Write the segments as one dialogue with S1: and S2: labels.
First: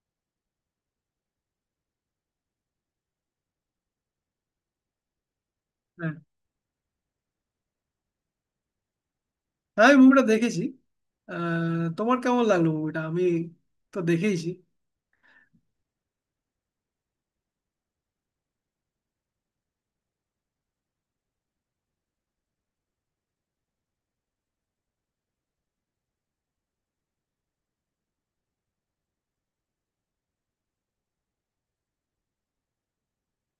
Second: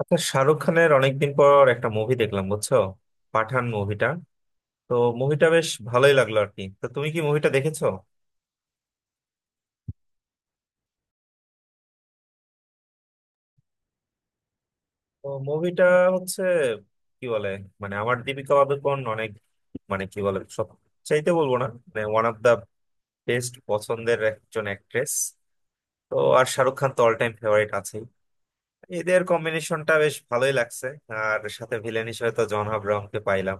S1: আচ্ছা, শাহরুখ খানের অনেকদিন পর একটা মুভি দেখলাম, বুঝছো? পাঠান মুভিটা। তো মুভিটা বেশ ভালোই
S2: হ্যাঁ,
S1: লাগলো আর কি। তো তুমি কি মুভিটা দেখেছো?
S2: হ্যাঁ, আমি মুভিটা দেখেছি। তোমার কেমন লাগলো? মুভিটা আমি তো দেখেইছি।
S1: তো মুভিটা হচ্ছে কি বলে, মানে আমার দীপিকা পাদুকোন অনেক, মানে কি বলে সব চাইতে বলবো না, মানে ওয়ান অফ দা বেস্ট পছন্দের একজন অ্যাক্ট্রেস। তো আর শাহরুখ খান তো অল টাইম ফেভারিট আছেই। এদের কম্বিনেশনটা বেশ ভালোই লাগছে। আর সাথে ভিলেন হিসেবে তো জন আব্রাহামকে পাইলাম।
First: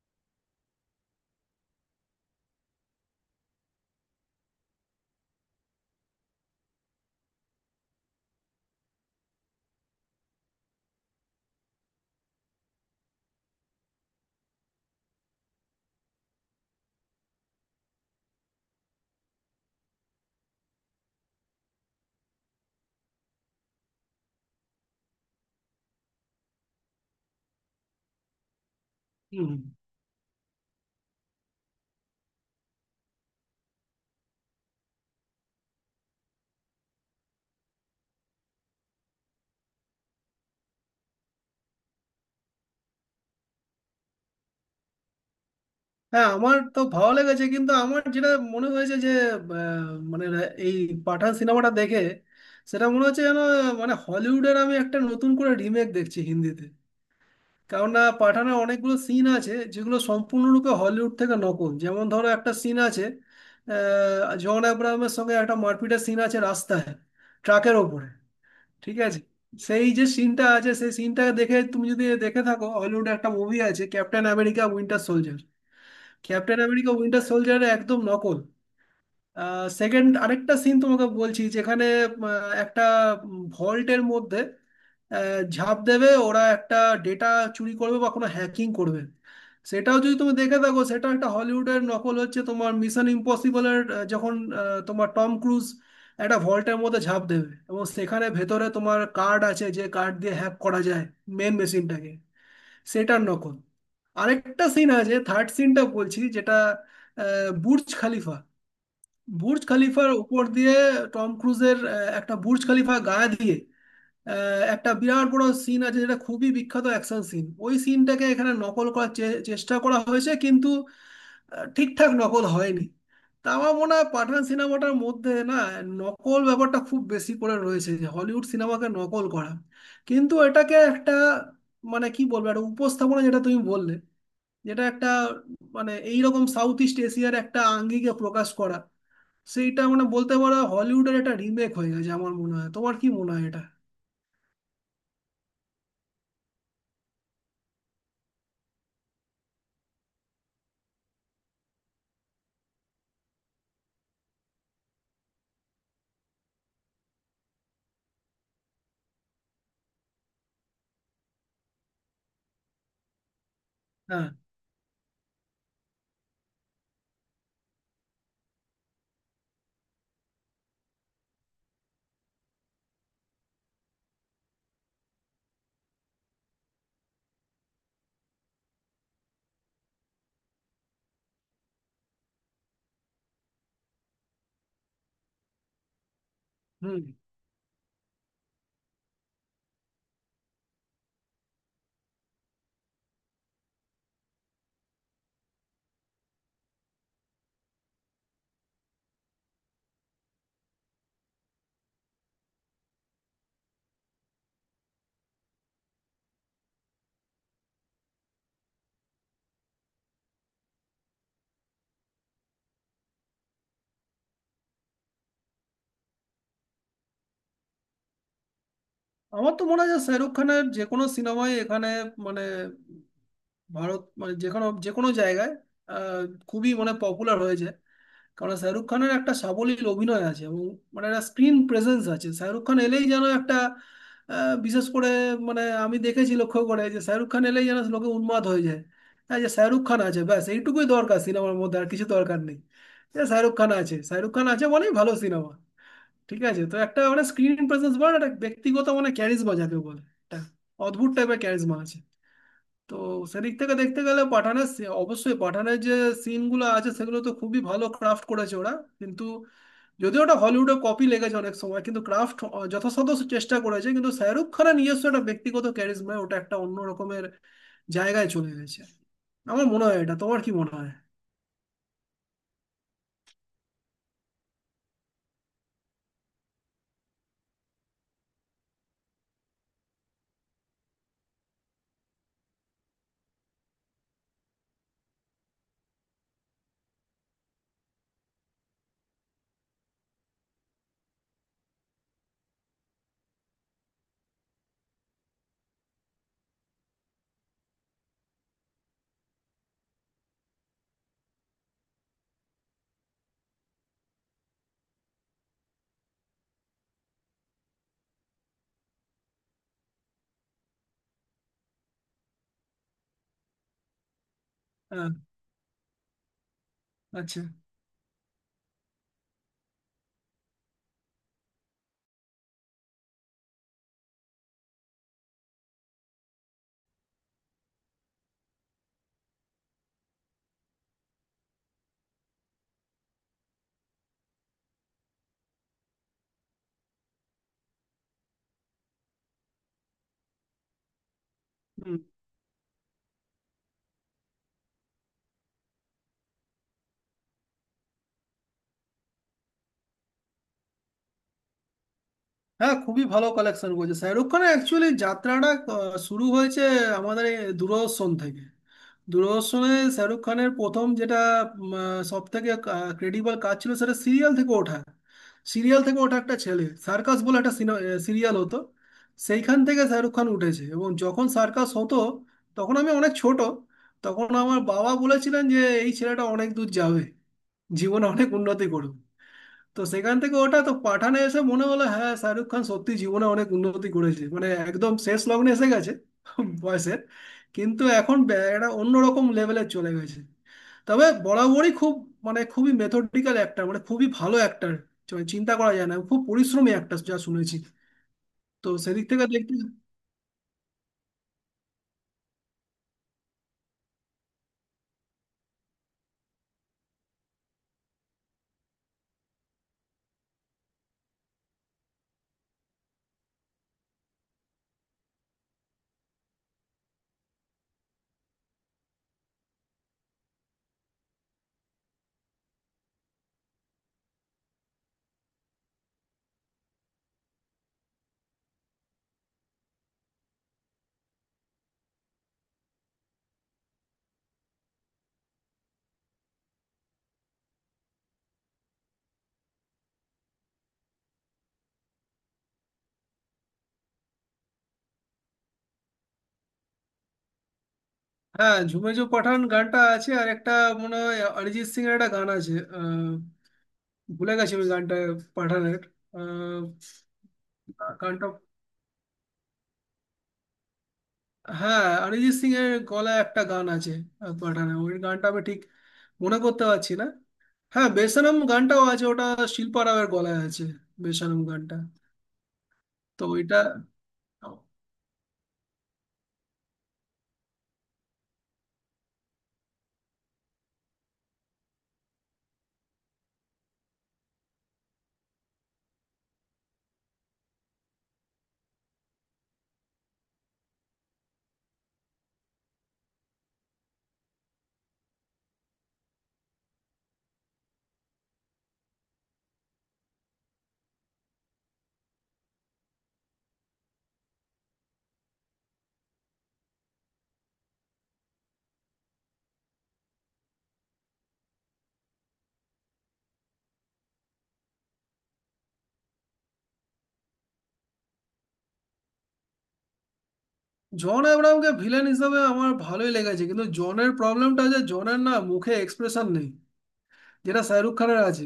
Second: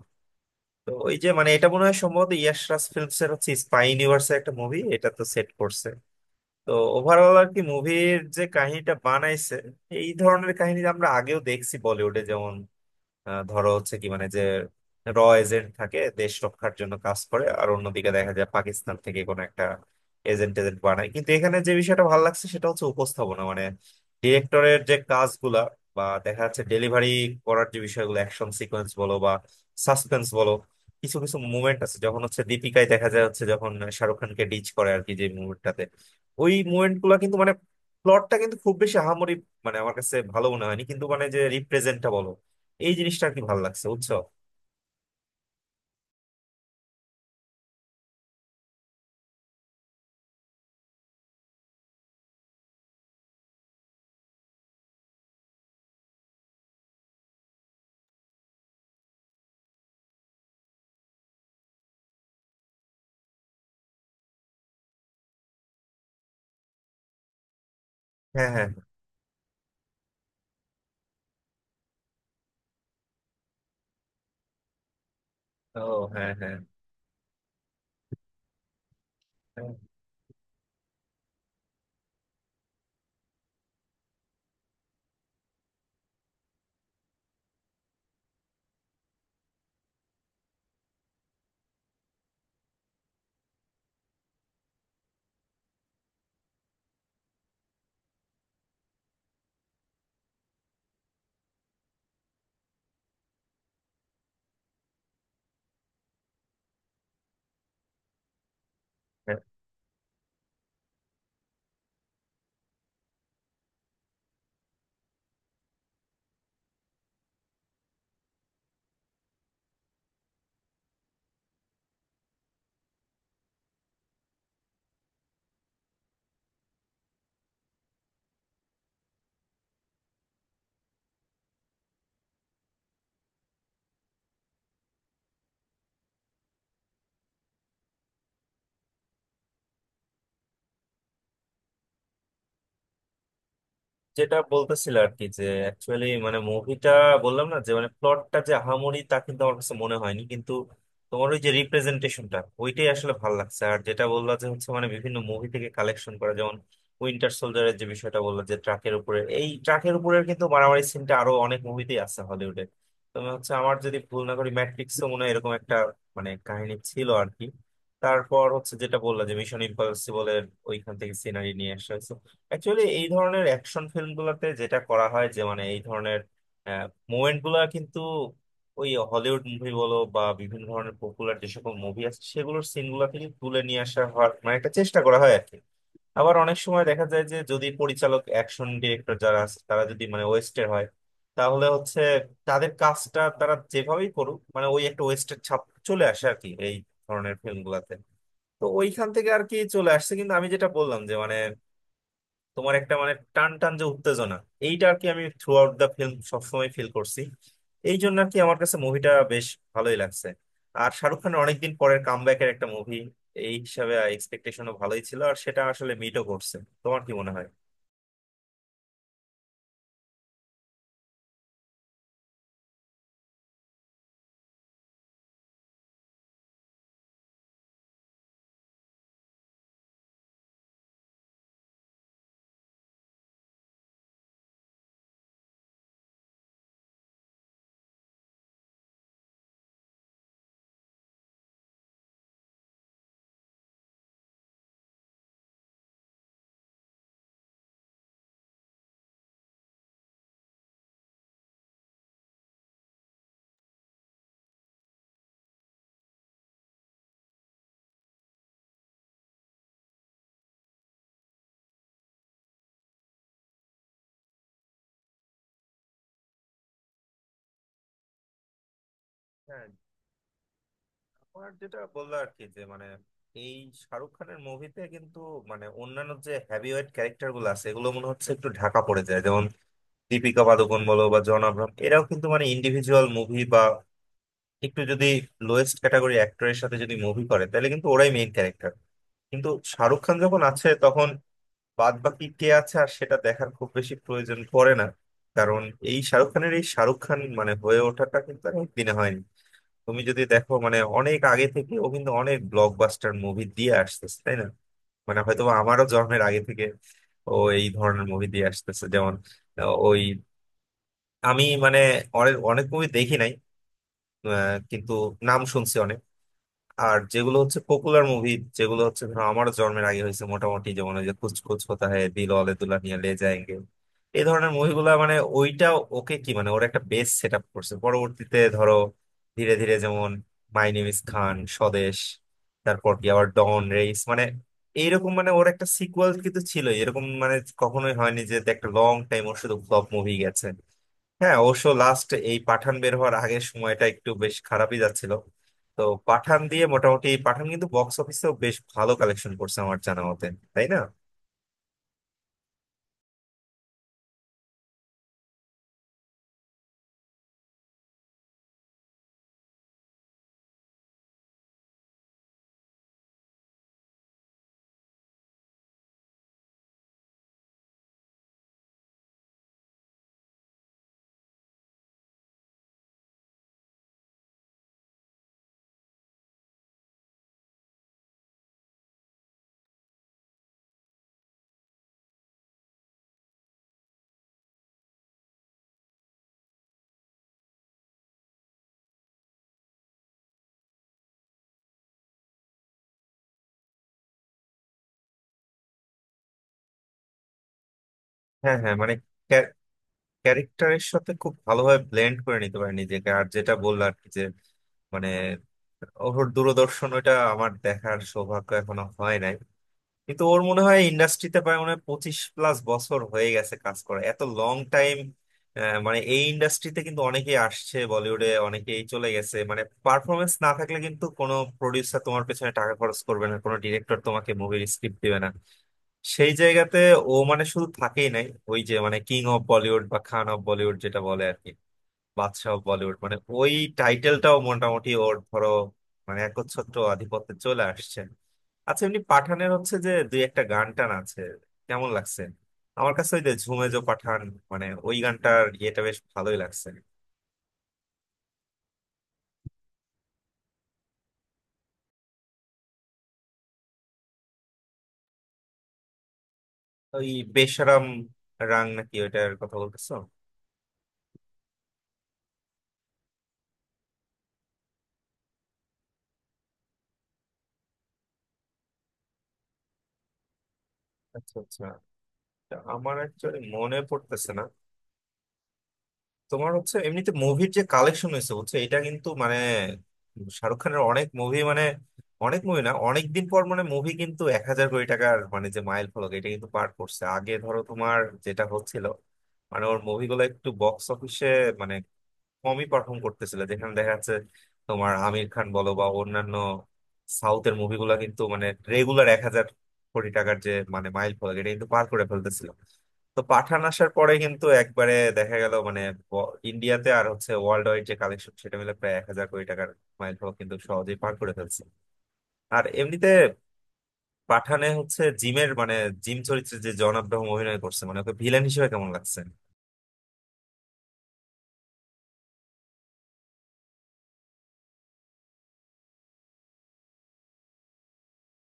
S1: তো ওই যে মানে এটা মনে হয় সম্ভবত ইয়াশ রাজ ফিল্মস এর হচ্ছে স্পাই ইউনিভার্সের একটা মুভি, এটা তো সেট করছে। তো ওভারঅল আর কি মুভির যে কাহিনীটা বানাইছে, এই ধরনের কাহিনী আমরা আগেও দেখছি বলিউডে, যেমন ধরো হচ্ছে কি মানে যে র এজেন্ট থাকে, দেশ রক্ষার জন্য কাজ করে, আর অন্যদিকে দেখা যায় পাকিস্তান থেকে কোনো একটা এজেন্ট এজেন্ট বানায়। কিন্তু এখানে যে বিষয়টা ভালো লাগছে সেটা হচ্ছে উপস্থাপনা, মানে ডিরেক্টরের যে কাজগুলা বা দেখা যাচ্ছে ডেলিভারি করার যে বিষয়গুলো অ্যাকশন সিকোয়েন্স বলো বা
S2: হুম।
S1: সাসপেন্স বলো। কিছু কিছু মুভমেন্ট আছে যখন হচ্ছে দীপিকায় দেখা যায় হচ্ছে যখন শাহরুখ খানকে ডিচ করে আর কি, যে মুভমেন্টটাতে ওই মুভমেন্ট গুলা কিন্তু মানে প্লটটা কিন্তু খুব বেশি আহামরি মানে আমার কাছে ভালো মনে হয়নি, কিন্তু মানে যে রিপ্রেজেন্টটা বলো এই জিনিসটা আর কি ভালো লাগছে, বুঝছো?
S2: হ্যাঁ, আমার তো ভালো লেগেছে, কিন্তু আমার যেটা মনে হয়েছে যে আহ, মানে এই পাঠান সিনেমাটা দেখে সেটা মনে হচ্ছে যেন মানে হলিউডের আমি একটা নতুন করে রিমেক দেখছি হিন্দিতে। কারণ না পাঠানের অনেকগুলো সিন আছে যেগুলো সম্পূর্ণরূপে হলিউড থেকে নকল। যেমন ধরো, একটা সিন আছে, জন আব্রাহামের সঙ্গে একটা মারপিটের সিন আছে রাস্তায়, ট্রাকের ওপরে,
S1: হ্যাঁ হ্যাঁ।
S2: ঠিক আছে? সেই যে সিনটা আছে, সেই সিনটা দেখে, তুমি যদি দেখে থাকো হলিউডে একটা মুভি আছে, ক্যাপ্টেন আমেরিকা উইন্টার সোলজার।
S1: ও, হ্যাঁ হ্যাঁ।
S2: ক্যাপ্টেন আমেরিকা উইন্টার সোলজার, একদম নকল।
S1: হ্যাঁ,
S2: সেকেন্ড আরেকটা সিন তোমাকে বলছি, যেখানে আহ, একটা ভল্টের মধ্যে ঝাঁপ দেবে ওরা, একটা ডেটা চুরি করবে বা কোনো হ্যাকিং করবে। সেটাও যদি তুমি দেখে থাকো, সেটা একটা হলিউডের নকল, হচ্ছে তোমার মিশন ইম্পসিবলের। যখন তোমার টম ক্রুজ একটা ভল্টের মধ্যে ঝাঁপ দেবে এবং সেখানে ভেতরে তোমার কার্ড আছে, যে কার্ড দিয়ে হ্যাক করা যায় মেন মেশিনটাকে, সেটার নকল। আরেকটা সিন আছে, থার্ড সিনটা বলছি, যেটা বুর্জ খালিফা, বুর্জ খলিফার উপর দিয়ে টম ক্রুজের একটা বুর্জ খলিফা গায়ে দিয়ে একটা বিরাট বড় সিন আছে যেটা খুবই বিখ্যাত অ্যাকশন সিন। ওই সিনটাকে এখানে নকল করার চেষ্টা করা হয়েছে, কিন্তু ঠিকঠাক নকল হয়নি। তা আমার মনে হয় পাঠান সিনেমাটার মধ্যে না, নকল ব্যাপারটা খুব বেশি করে রয়েছে, যে হলিউড সিনেমাকে নকল করা। কিন্তু এটাকে একটা মানে কি বলবো, একটা উপস্থাপনা যেটা তুমি বললে, যেটা একটা মানে এইরকম সাউথ ইস্ট এশিয়ার একটা আঙ্গিকে প্রকাশ করা, সেইটা মানে বলতে পারো হলিউডের একটা রিমেক হয়ে গেছে। আমার মনে হয় তোমার কি মনে হয়? এটা
S1: যেটা বলতেছিল আর কি যে অ্যাকচুয়ালি মানে মুভিটা, বললাম না যে মানে প্লটটা যে আহামরি তা কিন্তু আমার কাছে মনে হয়নি, কিন্তু তোমার ওই যে রিপ্রেজেন্টেশনটা ওইটাই আসলে ভালো লাগছে। আর যেটা বললা যে হচ্ছে মানে বিভিন্ন মুভি থেকে কালেকশন করা, যেমন উইন্টার সোলজারের যে বিষয়টা বললা, যে ট্রাকের উপরে, এই ট্রাকের উপরে কিন্তু মারামারি সিনটা আরো অনেক মুভিতেই আছে হলিউডে। তুমি হচ্ছে আমার যদি ভুল
S2: হ্যাঁ।
S1: না করি ম্যাট্রিক্সও মনে হয় এরকম একটা মানে কাহিনী ছিল আর কি। তারপর হচ্ছে যেটা বললা যে মিশন ইম্পসিবল এর ওইখান থেকে সিনারি নিয়ে আসা হয়েছে। অ্যাকচুয়ালি এই ধরনের অ্যাকশন ফিল্মগুলোতে যেটা করা হয় যে মানে এই ধরনের মোমেন্ট গুলা কিন্তু ওই হলিউড মুভি বলো বা বিভিন্ন ধরনের পপুলার যে সকল মুভি আছে সেগুলোর সিন গুলা থেকে তুলে নিয়ে আসা হওয়ার মানে একটা চেষ্টা করা হয় আর কি। আবার অনেক সময়
S2: হুম।
S1: দেখা যায় যে যদি পরিচালক, অ্যাকশন ডিরেক্টর যারা আছে, তারা যদি মানে ওয়েস্টের হয়, তাহলে হচ্ছে তাদের কাজটা তারা যেভাবেই করুক, মানে ওই একটা ওয়েস্টের ছাপ চলে আসে আর কি এই ধরনের ফিল্মগুলাতে। তো ওইখান থেকে আর কি চলে আসছে। কিন্তু আমি যেটা বললাম, তোমার একটা মানে টান টান যে উত্তেজনা, এইটা আর কি আমি থ্রু আউট দ্য ফিল্ম সবসময় ফিল করছি। এই জন্য আর কি আমার কাছে মুভিটা বেশ ভালোই লাগছে। আর শাহরুখ খানের অনেকদিন পরের কামব্যাকের একটা মুভি এই হিসাবে এক্সপেকটেশনও ভালোই ছিল, আর সেটা আসলে মিটও করছে। তোমার কি মনে হয়?
S2: আমার তো মনে হয় যে শাহরুখ খানের যে কোনো সিনেমায় এখানে মানে ভারত মানে যে কোনো জায়গায় আহ, খুবই মানে পপুলার হয়েছে। কারণ শাহরুখ খানের একটা সাবলীল অভিনয় আছে এবং মানে একটা স্ক্রিন প্রেজেন্স আছে। শাহরুখ খান এলেই যেন একটা বিশেষ করে মানে আমি দেখেছি লক্ষ্য করে যে শাহরুখ খান এলেই যেন লোকে উন্মাদ হয়ে যায়। হ্যাঁ, যে শাহরুখ খান আছে ব্যাস এইটুকুই দরকার, সিনেমার মধ্যে আর কিছু দরকার নেই। যে শাহরুখ খান আছে, শাহরুখ খান আছে মানেই ভালো সিনেমা, ঠিক আছে। তো একটা মানে স্ক্রিন প্রেজেন্স বলে একটা ব্যক্তিগত মানে ক্যারিজমা যাকে বলে, একটা অদ্ভুত টাইপের ক্যারিজমা আছে। তো সেদিক থেকে দেখতে গেলে পাঠানের অবশ্যই পাঠানের যে সিনগুলো আছে সেগুলো তো খুবই ভালো ক্রাফট করেছে ওরা। কিন্তু, যদিও ওটা হলিউডে কপি লেগেছে অনেক সময়, কিন্তু ক্রাফট যথাসাধ্য চেষ্টা করেছে, কিন্তু শাহরুখ খানের নিজস্ব একটা ব্যক্তিগত ক্যারিজমায় ওটা একটা অন্য রকমের জায়গায় চলে গেছে। আমার
S1: হ্যাঁ।
S2: মনে হয় এটা। তোমার কি মনে হয়?
S1: আমার যেটা বললো আর কি যে মানে এই শাহরুখ খানের মুভিতে কিন্তু মানে অন্যান্য যে হ্যাভিওয়েট ক্যারেক্টার গুলো আছে এগুলো মনে হচ্ছে একটু ঢাকা পড়ে যায়, যেমন দীপিকা পাদুকোন বলো বা জন আব্রাহাম, এরাও কিন্তু মানে ইন্ডিভিজুয়াল মুভি বা একটু যদি লোয়েস্ট ক্যাটাগরি অ্যাক্টরের সাথে যদি মুভি করে তাহলে কিন্তু ওরাই মেইন ক্যারেক্টার। কিন্তু শাহরুখ খান যখন আছে তখন বাদ বাকি কে আছে আর সেটা দেখার খুব বেশি প্রয়োজন পড়ে না। কারণ এই শাহরুখ খানের এই শাহরুখ খান মানে হয়ে ওঠাটা কিন্তু অনেক দিনে হয়নি। তুমি যদি দেখো মানে অনেক আগে থেকে ও কিন্তু অনেক ব্লকবাস্টার মুভি দিয়ে আসতেছে, তাই না? মানে হয়তো বা আমারও জন্মের আগে থেকে ও এই ধরনের মুভি দিয়ে আসতেছে, যেমন ওই, আমি মানে অনেক অনেক মুভি দেখি নাই, কিন্তু
S2: হ্যাঁ।
S1: নাম শুনছি অনেক। আর যেগুলো
S2: আচ্ছা।
S1: হচ্ছে পপুলার মুভি, যেগুলো হচ্ছে ধরো আমার জন্মের আগে হয়েছে মোটামুটি, যেমন ওই যে কুছ কুছ হোতা হ্যায়, দিল ওয়ালে দুলহানিয়া লে যায়েঙ্গে, এই ধরনের মুভিগুলো মানে ওইটা ওকে কি মানে ওর একটা বেস সেট আপ করছে, পরবর্তীতে ধরো ধীরে ধীরে, যেমন my name is Khan, Swades, তারপর কি আবার ডন, রেইস, মানে এইরকম মানে ওর একটা সিকুয়েল কিন্তু ছিল, এরকম মানে কখনোই হয়নি যে একটা লং টাইম ওর শুধু ফ্লপ মুভি গেছে। হ্যাঁ, অবশ্য লাস্ট এই পাঠান বের হওয়ার আগের সময়টা একটু বেশ খারাপই যাচ্ছিল। তো পাঠান দিয়ে মোটামুটি, পাঠান কিন্তু বক্স অফিসেও বেশ ভালো কালেকশন করছে আমার জানা মতে, তাই না?
S2: হ্যাঁ, খুবই ভালো কালেকশন করেছে। শাহরুখ খানের অ্যাকচুয়ালি যাত্রাটা শুরু হয়েছে আমাদের এই দূরদর্শন থেকে। দূরদর্শনে শাহরুখ খানের প্রথম যেটা সব থেকে ক্রেডিবল কাজ ছিল, সেটা সিরিয়াল থেকে ওঠা। একটা ছেলে, সার্কাস বলে একটা সিরিয়াল হতো, সেইখান থেকে শাহরুখ খান উঠেছে। এবং যখন সার্কাস হতো তখন আমি অনেক ছোট। তখন আমার বাবা বলেছিলেন যে এই ছেলেটা অনেক দূর যাবে, জীবনে অনেক উন্নতি করবে। তো সেখান থেকে ওটা তো পাঠানে এসে মনে হলো হ্যাঁ, শাহরুখ খান সত্যি জীবনে অনেক উন্নতি করেছে, মানে একদম শেষ লগ্নে এসে গেছে বয়সের, কিন্তু এখন একটা অন্যরকম লেভেলে চলে গেছে। তবে বরাবরই খুব মানে খুবই মেথডিক্যাল অ্যাক্টর, মানে খুবই ভালো অ্যাক্টর, চিন্তা করা যায় না, খুব পরিশ্রমী অ্যাক্টর, যা শুনেছি।
S1: হ্যাঁ
S2: তো
S1: হ্যাঁ, মানে
S2: সেদিক থেকে দেখতে।
S1: ক্যারেক্টারের সাথে খুব ভালোভাবে ব্লেন্ড করে নিতে পারে নিজেকে। আর যেটা বললো আর কি যে মানে ওর দূরদর্শন ওটা আমার দেখার সৌভাগ্য এখনো হয় নাই, কিন্তু ওর মনে হয় ইন্ডাস্ট্রিতে প্রায় মনে হয় 25+ বছর হয়ে গেছে কাজ করা, এত লং টাইম। মানে এই ইন্ডাস্ট্রিতে কিন্তু অনেকেই আসছে বলিউডে, অনেকেই চলে গেছে, মানে পারফরমেন্স না থাকলে কিন্তু কোনো প্রডিউসার তোমার পেছনে টাকা খরচ করবে না, কোনো ডিরেক্টর তোমাকে মুভির স্ক্রিপ্ট দিবে না। সেই জায়গাতে ও মানে শুধু থাকেই নাই, ওই যে মানে কিং অফ বলিউড বা খান অফ বলিউড যেটা বলে আর কি, বাদশা অফ বলিউড, মানে ওই টাইটেলটাও মোটামুটি ওর ধরো মানে একচ্ছত্র আধিপত্যে চলে আসছে। আচ্ছা, এমনি পাঠানের হচ্ছে যে দুই একটা গান টান আছে, কেমন লাগছে? আমার কাছে ওই যে ঝুমে জো পাঠান, মানে ওই গানটার ইয়েটা বেশ ভালোই লাগছে।
S2: হ্যাঁ, ঝুমে জো পাঠান গানটা আছে, আর একটা মনে হয় অরিজিৎ সিং এর একটা গান আছে। ভুলে গেছি আমি গানটা পাঠানের। আহ,
S1: ওই বেশরম
S2: গানটা
S1: রাং নাকি, ওইটার কথা বলতেছো?
S2: হ্যাঁ, অরিজিৎ সিং এর গলায় একটা গান আছে। পাঠানে ওই গানটা আমি ঠিক মনে করতে পারছি না। হ্যাঁ, বেসনম গানটাও আছে। ওটা শিল্পা রাওয়ের গলায় আছে,
S1: আচ্ছা
S2: বেসনম
S1: আচ্ছা।
S2: গানটা।
S1: তা আমার
S2: তো
S1: অ্যাকচুয়ালি
S2: ওইটা।
S1: মনে পড়তেছে না। তোমার হচ্ছে এমনিতে মুভির যে কালেকশন হয়েছে বুঝছো, এটা কিন্তু মানে শাহরুখ খানের অনেক মুভি, মানে অনেক মুভি না, অনেকদিন পর মানে মুভি কিন্তু 1,000 কোটি টাকার মানে যে মাইল ফলক এটা কিন্তু পার করছে। আগে ধরো তোমার যেটা হচ্ছিল মানে ওর মুভিগুলো একটু বক্স অফিসে মানে কমই পারফর্ম করতেছিল, যেখানে দেখা যাচ্ছে তোমার আমির খান বলো বা অন্যান্য সাউথের মুভিগুলা কিন্তু মানে রেগুলার 1,000 কোটি টাকার যে মানে মাইল ফলক এটা কিন্তু পার করে ফেলতেছিল। তো পাঠান আসার পরে কিন্তু একবারে দেখা গেল মানে ইন্ডিয়াতে আর হচ্ছে ওয়ার্ল্ড ওয়াইড যে কালেকশন সেটা মিলে প্রায় 1,000 কোটি টাকার মাইল ফলক কিন্তু সহজেই পার করে ফেলছে। আর এমনিতে পাঠানে হচ্ছে জিমের মানে জিম চরিত্রে যে জন আব্রাহাম অভিনয় করছে, মানে ওকে ভিলেন হিসেবে কেমন লাগছে?
S2: জন আব্রাহামকে ভিলেন হিসাবে আমার ভালোই লেগেছে, কিন্তু জনের প্রবলেমটা যে জনের না মুখে এক্সপ্রেশন নেই, যেটা শাহরুখ খানের আছে।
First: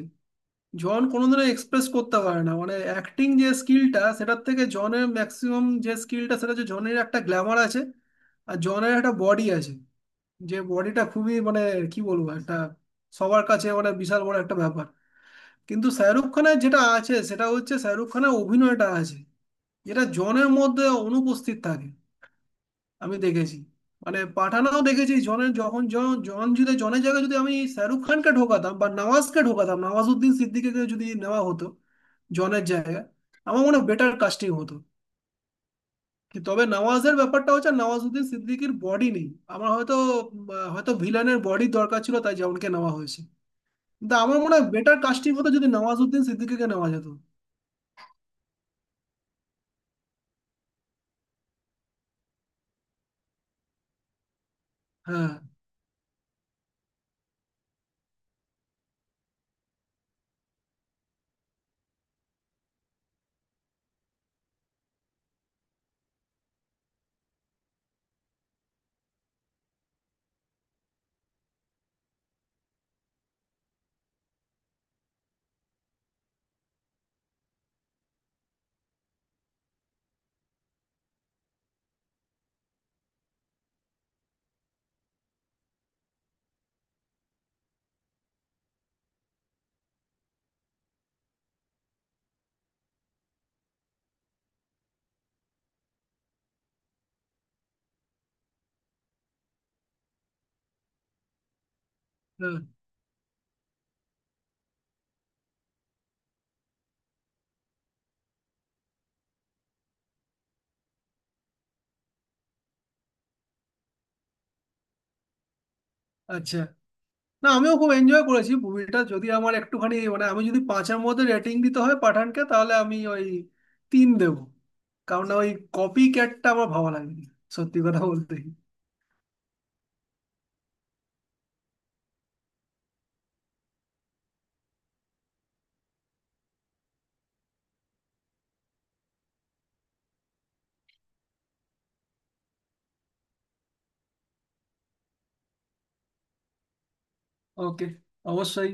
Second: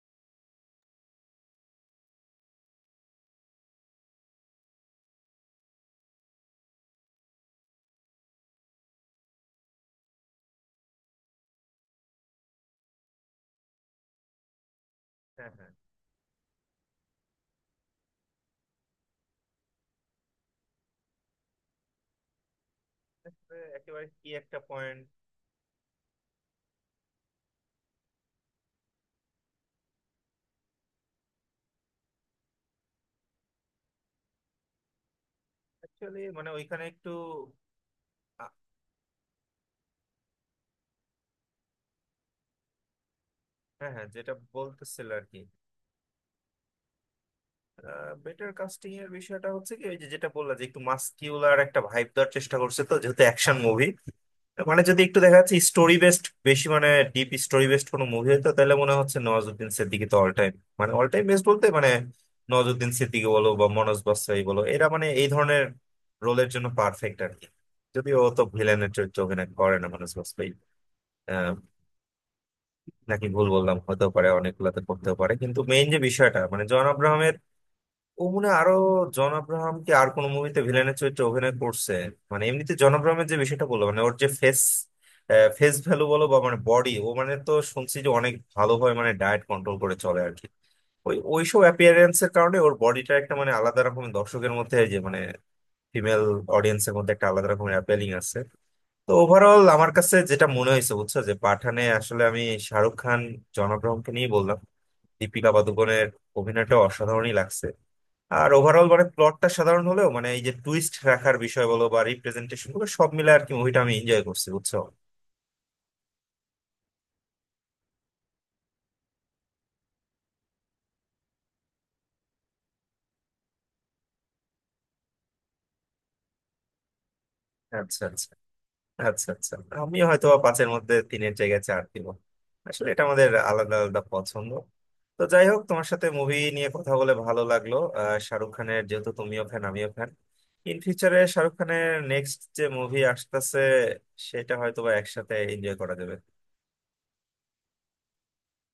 S2: জন কোনোদিনও এক্সপ্রেস করতে পারে না। মানে অ্যাক্টিং যে স্কিলটা, সেটার থেকে জনের ম্যাক্সিমাম যে স্কিলটা, সেটা হচ্ছে জনের একটা গ্ল্যামার আছে, আর জনের একটা বডি আছে, যে বডিটা খুবই মানে কি বলবো, একটা সবার কাছে মানে বিশাল বড় একটা ব্যাপার।
S1: হ্যাঁ হ্যাঁ,
S2: কিন্তু শাহরুখ খানের যেটা আছে, সেটা হচ্ছে শাহরুখ খানের অভিনয়টা আছে, যেটা জনের মধ্যে অনুপস্থিত থাকে। আমি দেখেছি
S1: একেবারে
S2: মানে
S1: কি একটা
S2: পাঠানও
S1: পয়েন্ট।
S2: দেখেছি জনের, যখন জন জন যদি জনের জায়গায় যদি আমি শাহরুখ খানকে ঢোকাতাম বা নওয়াজকে ঢোকাতাম, নওয়াজুদ্দিন সিদ্দিকীকে যদি নেওয়া হতো জনের জায়গায়, আমার মনে হয় বেটার কাস্টিং হতো।
S1: অ্যাকচুয়ালি মানে
S2: তবে
S1: ওইখানে একটু
S2: নওয়াজের ব্যাপারটা হচ্ছে নওয়াজুদ্দিন
S1: আ-
S2: সিদ্দিকীর বডি নেই। আমার হয়তো হয়তো ভিলানের বডি দরকার ছিল, তাই যেমনকে নেওয়া হয়েছে।
S1: হ্যাঁ হ্যাঁ,
S2: কিন্তু
S1: যেটা
S2: আমার মনে হয় বেটার
S1: বলতেছিল আর
S2: কাস্টিং
S1: কি,
S2: হতো যদি নওয়াজুদ্দিন সিদ্দিকীকে নেওয়া যেত।
S1: বেটার কাস্টিং এর বিষয়টা হচ্ছে কি ওই যে যেটা বললা যে একটু মাস্কিউলার একটা ভাইব দেওয়ার চেষ্টা করছে, তো যেহেতু অ্যাকশন মুভি, মানে যদি একটু
S2: হ্যাঁ,
S1: দেখা যাচ্ছে স্টোরি বেসড বেশি, মানে ডিপ স্টোরি বেসড কোনো মুভি হতো, তাহলে মনে হচ্ছে নওয়াজুদ্দিন সিদ্দিকী তো অল টাইম মানে অল টাইম বেস্ট বলতে মানে নওয়াজুদ্দিন সিদ্দিকী বলো বা মনোজ বাসাই বলো, এরা মানে এই ধরনের রোলের জন্য পারফেক্ট আর কি। যদিও ও তো ভিলেনের চরিত্র অভিনয় করে না মনোজ বাজপেয়ী, নাকি ভুল বললাম, হতেও পারে, অনেকগুলাতে করতেও পারে। কিন্তু মেইন যে বিষয়টা মানে জন আব্রাহামের, ও মনে হয় আরো, জন আব্রাহাম কি আর কোনো মুভিতে ভিলেনের চরিত্রে অভিনয় করছে? মানে এমনিতে জন আব্রাহামের যে বিষয়টা বললো মানে ওর যে ফেস ফেস ভ্যালু বলো বা মানে বডি, ও মানে তো শুনছি যে অনেক ভালোভাবে মানে ডায়েট কন্ট্রোল করে চলে আর কি। ওই ওইসব অ্যাপিয়ারেন্স এর কারণে ওর বডিটা একটা মানে আলাদা রকমের দর্শকের মধ্যে, এই যে মানে ফিমেল অডিয়েন্সের মধ্যে একটা আলাদা রকমের অ্যাপিলিং আছে। তো ওভারঅল আমার কাছে যেটা মনে হয়েছে বুঝছো যে পাঠানে আসলে আমি
S2: হ্যাঁ।
S1: শাহরুখ খান, জনগ্রহণকে নিয়ে বললাম, দীপিকা পাদুকোনের অভিনয়টা অসাধারণই লাগছে। আর ওভারঅল মানে প্লটটা সাধারণ হলেও মানে এই যে টুইস্ট রাখার বিষয় বলো বা রিপ্রেজেন্টেশন গুলো সব মিলে আর কি মুভিটা আমি এনজয় করছি, বুঝছো?
S2: আচ্ছা। না, আমিও খুব এনজয় করেছি মুভিটা। যদি আমার একটুখানি মানে আমি যদি 5-এর মধ্যে রেটিং দিতে হয় পাঠানকে, তাহলে আমি ওই 3 দেবো। কারণ না ওই কপি ক্যাটটা আমার ভালো লাগেনি, সত্যি কথা
S1: আচ্ছা আচ্ছা।
S2: বলতে।
S1: আচ্ছা আচ্ছা। আমি হয়তো বা পাঁচের মধ্যে তিনের জায়গায় চার দিব। আসলে এটা আমাদের আলাদা আলাদা পছন্দ। তো যাই হোক, তোমার সাথে মুভি নিয়ে কথা বলে ভালো লাগলো। শাহরুখ খানের যেহেতু তুমিও ফ্যান, আমিও ফ্যান, ইন ফিউচারে শাহরুখ খানের নেক্সট যে মুভি আসতেছে সেটা হয়তো বা একসাথে এনজয় করা যাবে।
S2: ওকে। অবশ্যই।